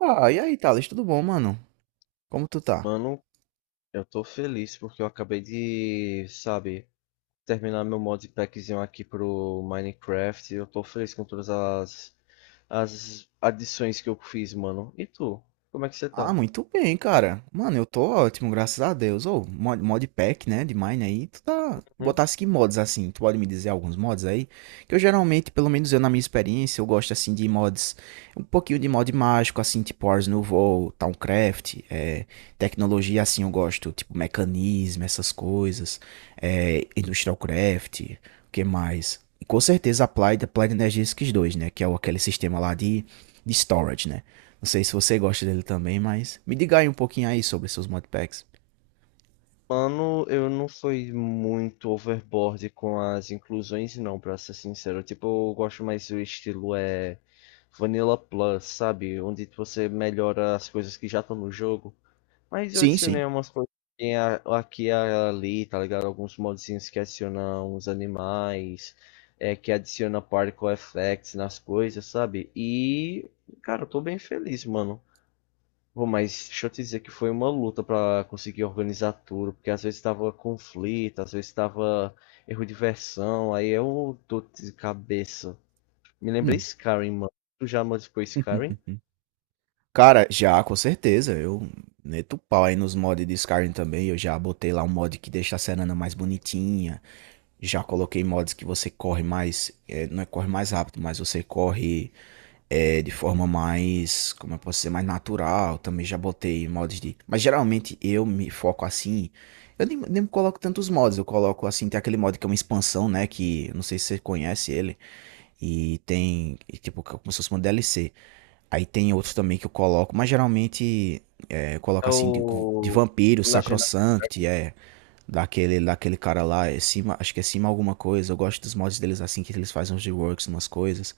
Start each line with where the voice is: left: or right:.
right: Ah, e aí, Thales, tudo bom, mano? Como tu tá?
left: Mano, eu tô feliz porque eu acabei de, sabe, terminar meu modpackzinho aqui pro Minecraft. Eu tô feliz com todas as adições que eu fiz, mano. E tu? Como é que você
right: Ah,
left: tá?
right: muito bem, cara. Mano, eu tô ótimo, graças a Deus. Ou mod, modpack, né, de Mine aí. Tu tá...
left: Hum?
right: Botasse que mods, assim? Tu pode me dizer alguns mods aí? Eu geralmente, pelo menos eu na minha experiência, eu gosto assim de mods, um pouquinho de mod mágico, assim, tipo Ars Nouveau, Towncraft, tecnologia assim eu gosto, tipo mecanismo, essas coisas, Industrial Craft, o que mais? E com certeza Applied Energetics 2, né, que é aquele sistema lá de storage, né? Não sei se você gosta dele também, mas me diga aí um pouquinho aí sobre seus modpacks.
left: Mano, eu não fui muito overboard com as inclusões, não, pra ser sincero. Tipo, eu gosto mais do estilo é Vanilla Plus, sabe? Onde você melhora as coisas que já estão no jogo. Mas eu
right: Sim, sim.
left: adicionei umas coisas que tem aqui e ali, tá ligado? Alguns modzinhos que adicionam uns animais, é, que adiciona particle effects nas coisas, sabe? E, cara, eu tô bem feliz, mano. Pô, mas deixa eu te dizer que foi uma luta pra conseguir organizar tudo, porque às vezes tava conflito, às vezes tava erro de versão, aí eu tô de cabeça. Me lembrei
right: Hum.
left: Skyrim, mano. Tu já modificou Skyrim?
right: Cara, já, com certeza. Eu meto o pau aí nos mods de Skyrim também. Eu já botei lá um mod que deixa a Serana mais bonitinha. Já coloquei mods que você corre mais. É, não é corre mais rápido, mas você corre de forma mais. Como eu posso dizer? Mais natural. Também já botei mods de. Mas geralmente eu me foco assim. Eu nem coloco tantos mods. Eu coloco assim. Tem aquele mod que é uma expansão, né? Que eu não sei se você conhece ele. E tem, e, tipo, como se fosse uma DLC. Aí tem outros também que eu coloco, mas geralmente eu coloco
left: É
right: assim de
left: o
right: vampiro,
left: Legend of
right: sacrosanct, é daquele cara lá, é cima, acho que é cima alguma coisa. Eu gosto dos mods deles assim, que eles fazem uns reworks, umas coisas.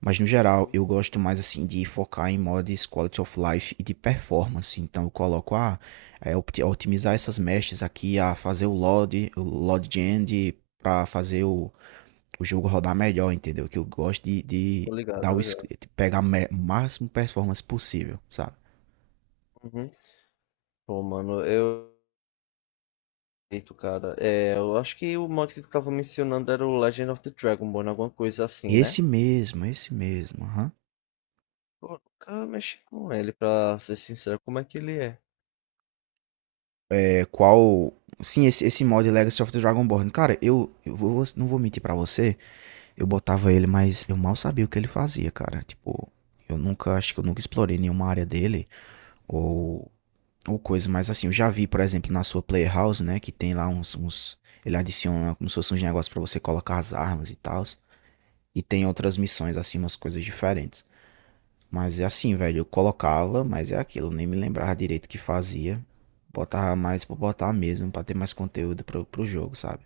right: Mas no geral,
left: Runeterra,
right: eu gosto mais assim de focar em mods quality of life e de performance. Então eu coloco otimizar essas meshes aqui, a fazer o load gen para fazer o jogo rodar melhor, entendeu? Que eu gosto de
left: tô ligado,
right: dar
left: tô
right: o
left: ligado.
right: de pegar o máximo performance possível, sabe?
left: Uhum. Pô, mano, eu. Eito, cara. É, eu acho que o mod que tu tava mencionando era o Legend of the Dragonborn, alguma coisa assim, né?
right: Esse mesmo, aham. Uhum.
left: Pô, nunca mexi com ele, pra ser sincero. Como é que ele é?
right: É, qual. Sim, esse mod Legacy of the Dragonborn. Cara, eu não vou mentir pra você. Eu botava ele, mas eu mal sabia o que ele fazia, cara. Tipo, eu nunca, acho que eu nunca explorei nenhuma área dele. Ou, ou coisa, mas assim, eu já vi, por exemplo, na sua Playhouse, né? Que tem lá uns. Uns ele adiciona como se fosse uns negócios pra você colocar as armas e tal. E tem outras missões, assim, umas coisas diferentes. Mas é assim, velho, eu colocava, mas é aquilo, eu nem me lembrava direito o que fazia. Botava mais pra botar mesmo, pra ter mais conteúdo pro jogo, sabe?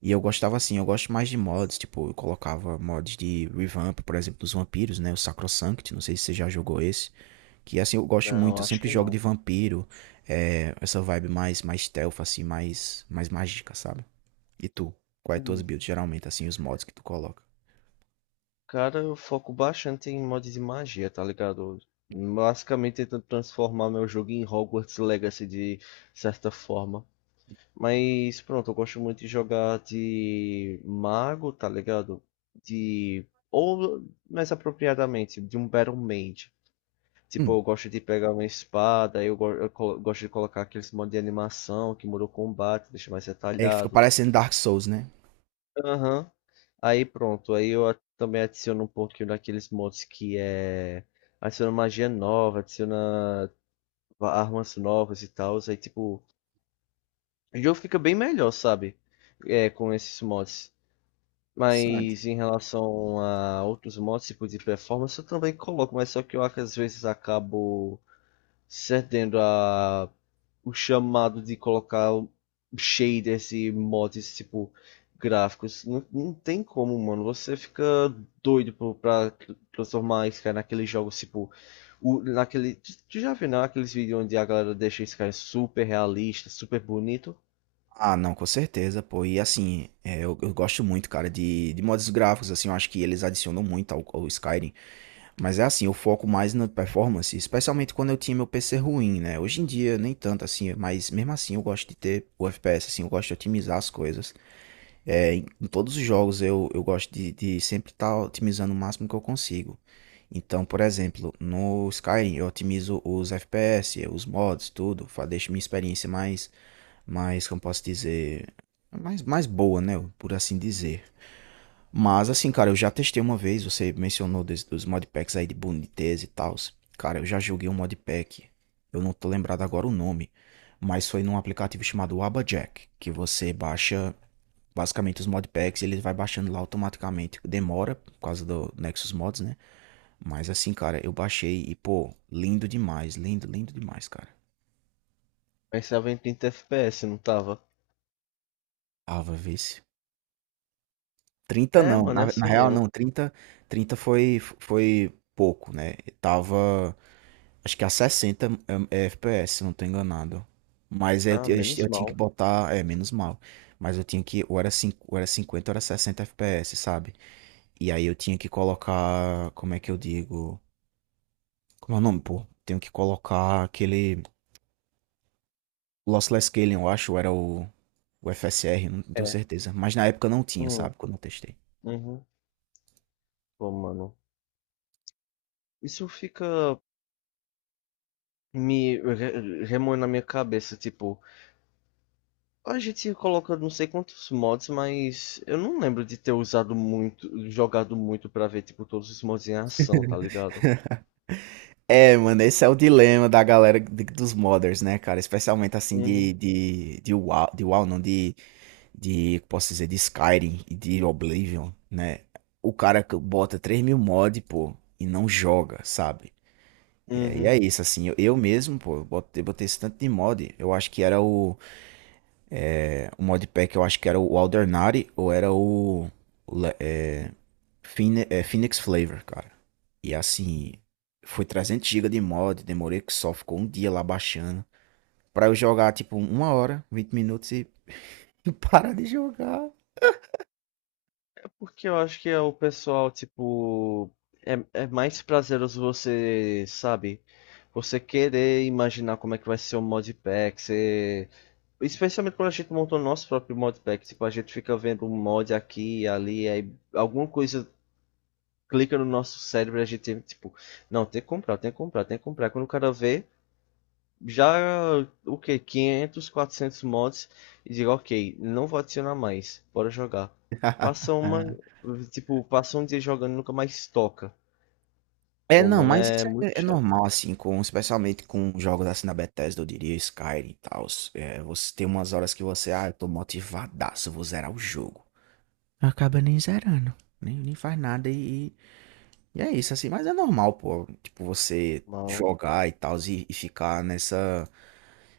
right: E eu gostava assim, eu gosto mais de mods, tipo, eu colocava mods de revamp, por exemplo, dos vampiros, né? O Sacrosanct, não sei se você já jogou esse. Que assim, eu gosto muito,
left: Não,
right: eu
left: acho
right: sempre
left: que
right: jogo de
left: não.
right: vampiro, essa vibe mais, stealth, assim, mais mágica, sabe? E tu? Quais tuas
left: Hum,
right: builds, geralmente, assim, os mods que tu coloca?
left: Cara, eu foco bastante em mod de magia, tá ligado? Basicamente tentando transformar meu jogo em Hogwarts Legacy de certa forma. Mas pronto, eu gosto muito de jogar de mago, tá ligado? De. Ou mais apropriadamente, de um Battle Mage. Tipo, eu
right: Hum,
left: gosto de pegar uma espada, eu gosto de colocar aqueles modos de animação que muda o combate, deixa mais
right: É, fica
left: detalhado.
right: parecendo Dark Souls, né?
left: Aham. Aí pronto, aí também adiciono um pouquinho daqueles mods que é. Adiciona magia nova, adiciona armas novas e tal. Aí tipo, o jogo fica bem melhor, sabe? É, com esses mods.
right: Interessante.
left: Mas em relação a outros mods, tipo de performance, eu também coloco, mas só que eu às vezes acabo cedendo a o chamado de colocar shaders e mods tipo gráficos. Não, não tem como, mano. Você fica doido pra transformar Sky naqueles jogos tipo. Naquele, tu já viu, né? Aqueles vídeos onde a galera deixa Sky super realista, super bonito.
right: Ah, não, com certeza, pô. E assim, eu gosto muito, cara, de modos gráficos, assim, eu acho que eles adicionam muito ao Skyrim. Mas é assim, eu foco mais na performance, especialmente quando eu tinha meu PC ruim, né? Hoje em dia, nem tanto assim, mas mesmo assim eu gosto de ter o FPS, assim, eu gosto de otimizar as coisas. É, em todos os jogos eu gosto de sempre estar otimizando o máximo que eu consigo. Então, por exemplo, no Skyrim eu otimizo os FPS, os mods, tudo, deixo minha experiência mais, como posso dizer, mais boa, né, por assim dizer. Mas assim, cara, eu já testei uma vez, você mencionou dos modpacks aí de boniteza e tal. Cara, eu já joguei um modpack, eu não tô lembrado agora o nome, mas foi num aplicativo chamado Abajack, que você baixa. Basicamente, os modpacks ele vai baixando lá automaticamente. Demora por causa do Nexus Mods, né? Mas assim, cara, eu baixei e, pô, lindo demais, lindo demais, cara.
left: Mas tava em 30 FPS, não tava?
right: Ava, vê se. 30
left: É,
right: não,
left: mano, é
right: na
left: assim
right: real
left: mesmo.
right: não, 30 foi, foi pouco, né? Tava, acho que a 60 é FPS, se não tô enganado. Mas
left: Ah, menos
right: eu tinha que
left: mal.
right: botar, é, menos mal. Mas eu tinha que, ou era, cinco ou era 50 ou era 60 FPS, sabe? E aí eu tinha que colocar, como é que eu digo? Como é o nome, pô? Tenho que colocar aquele Lossless Scaling, eu acho, ou era o FSR, não tenho
left: É.
right: certeza. Mas na época não tinha,
left: Hum,
right: sabe? Quando eu testei.
left: uhum. Pô, mano. Isso fica me remoi na minha cabeça, tipo, a gente coloca não sei quantos mods, mas eu não lembro de ter usado muito, jogado muito pra ver, tipo, todos os mods em ação, tá ligado?
right: É, mano, esse é o dilema da galera dos modders, né, cara? Especialmente assim
left: Uhum.
right: de WoW, não, posso dizer, de Skyrim e de Oblivion, né? O cara que bota 3 mil mods pô, e não joga, sabe? E
left: Uhum.
right: é isso, assim, eu mesmo, pô, botei esse tanto de mod, eu acho que era o. O modpack eu acho que era o Aldernari ou era o é, Phine- é, Phoenix Flavor, cara. E assim, foi 300 GB de mod, demorei que só ficou um dia lá baixando. Pra eu jogar tipo uma hora, 20 minutos e parar de jogar.
left: É, porque eu acho que é o pessoal, tipo, é, é mais prazeroso você, sabe? Você querer imaginar como é que vai ser o modpack, você. Especialmente quando a gente montou o nosso próprio modpack, tipo, a gente fica vendo um mod aqui e ali, aí alguma coisa clica no nosso cérebro e a gente, tipo, não, tem que comprar, tem que comprar, tem que comprar. Quando o cara vê, já, o que, 500, 400 mods e digo, ok, não vou adicionar mais, bora jogar. Passa uma, tipo, passa um dia jogando e nunca mais toca.
right: É,
left: Pô,
right: não,
left: mano,
right: mas
left: é
right: isso
left: muito
right: é
left: chato.
right: normal, assim, com, especialmente com jogos assim da Bethesda, eu diria Skyrim e tal. É, você tem umas horas que você, ah, eu tô motivadaço, eu vou zerar o jogo. Acaba nem zerando, nem faz nada e. E é isso, assim, mas é normal, pô, tipo, você
left: Mal.
right: jogar e tal, e ficar nessa,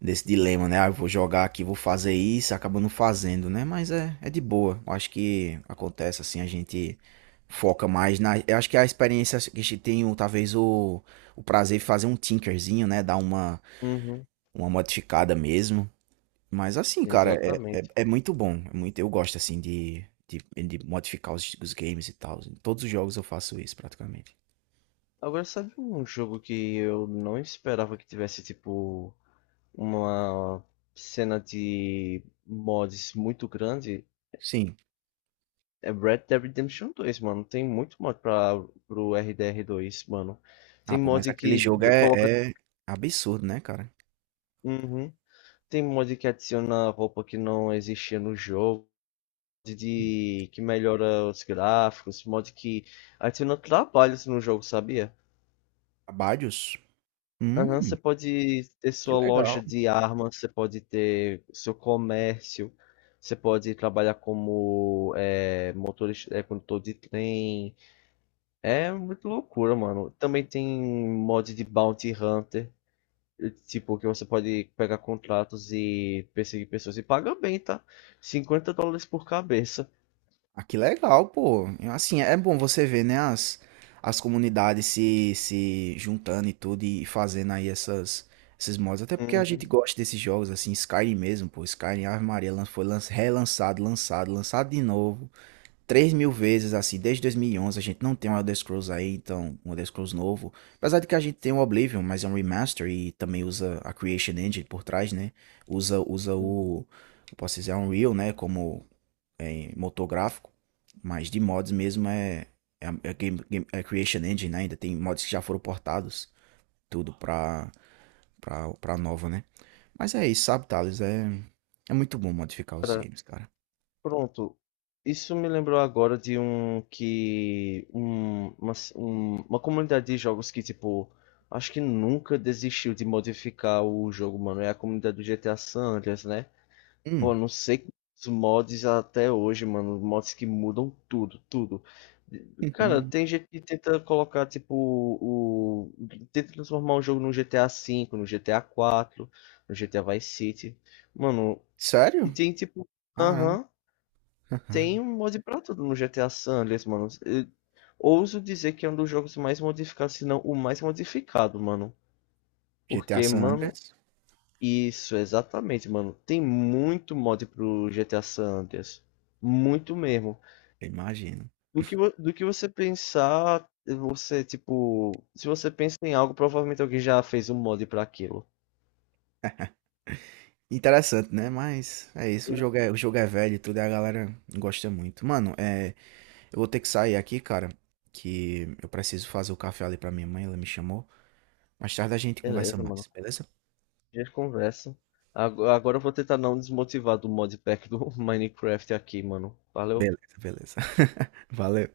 right: nesse dilema, né? Ah, eu vou jogar aqui, vou fazer isso, acaba não fazendo, né? Mas é, é de boa. Eu acho que acontece, assim, a gente foca mais na. Eu acho que a experiência que a gente tem, talvez, o prazer de fazer um tinkerzinho, né? Dar
left: Uhum,
right: uma modificada mesmo. Mas assim, cara,
left: exatamente.
right: é muito bom. É muito, eu gosto, assim, de modificar os games e tal. Em todos os jogos eu faço isso, praticamente.
left: Agora, sabe um jogo que eu não esperava que tivesse, tipo, uma cena de mods muito grande?
right: Sim.
left: É Red Dead Redemption 2, mano. Tem muito mod pro RDR2, mano. Tem
right: Ah, pô, mas
left: mod
right: aquele
left: que
right: jogo
left: coloca.
right: é absurdo, né, cara?
left: Uhum. Tem mod que adiciona roupa que não existia no jogo. Mod
right: Hum.
left: de, que melhora os gráficos. Mod que adiciona trabalhos no jogo, sabia?
right: Abadios?
left: Aham, você
right: Hum,
left: pode ter
right: que
left: sua
right: legal.
left: loja de armas, você pode ter seu comércio, você pode trabalhar como motorista, condutor de trem. É muito loucura, mano. Também tem mod de Bounty Hunter, tipo, que você pode pegar contratos e perseguir pessoas e paga bem, tá? $50 por cabeça.
right: Ah, que legal, pô. Eu, assim, é bom você ver, né, as comunidades se juntando e tudo e fazendo aí essas, esses mods. Até porque a gente
left: Uhum.
right: gosta desses jogos, assim, Skyrim mesmo, pô. Skyrim, Ave Maria, relançado, lançado de novo. Três mil vezes, assim, desde 2011 a gente não tem um Elder Scrolls aí, então um Elder Scrolls novo. Apesar de que a gente tem o Oblivion, mas é um remaster e também usa a Creation Engine por trás, né? Usa o, eu posso dizer, Unreal, né? Como é, motor gráfico, mas de mods mesmo é game, é Creation Engine, né? Ainda tem mods que já foram portados, tudo pra nova, né? Mas é isso, sabe, Thales? É, é muito bom modificar os
left: Cara,
right: games, cara.
left: pronto. Isso me lembrou agora de um que. Uma comunidade de jogos que, tipo, acho que nunca desistiu de modificar o jogo, mano. É a comunidade do GTA San Andreas, né? Pô,
right: Hum.
left: não sei os mods até hoje, mano. Mods que mudam tudo, tudo. Cara, tem gente que tenta colocar, tipo, o. Tenta transformar um jogo no GTA V, no GTA IV, no GTA Vice City. Mano, e
right: Sério?
left: tem, tipo.
right: Caramba.
left: Aham, tem um mod pra tudo no GTA San Andreas, mano. Eu ouso dizer que é um dos jogos mais modificados, se não o mais modificado, mano.
right: GTA
left: Porque,
right: San
left: mano,
right: Andreas,
left: isso, exatamente, mano. Tem muito mod pro GTA San Andreas. Muito mesmo.
right: eu imagino.
left: Do que, do que você pensar, você, tipo, se você pensa em algo, provavelmente alguém já fez um mod pra aquilo.
right: Interessante, né? Mas é isso, o jogo é velho e tudo, e a galera gosta muito. Mano, é, eu vou ter que sair aqui, cara, que eu preciso fazer o café ali pra minha mãe, ela me chamou. Mais tarde a gente conversa
left: Beleza, mano.
right: mais, beleza?
left: A gente conversa. Agora eu vou tentar não desmotivar do modpack do Minecraft aqui, mano. Valeu.
right: Beleza, beleza. Valeu.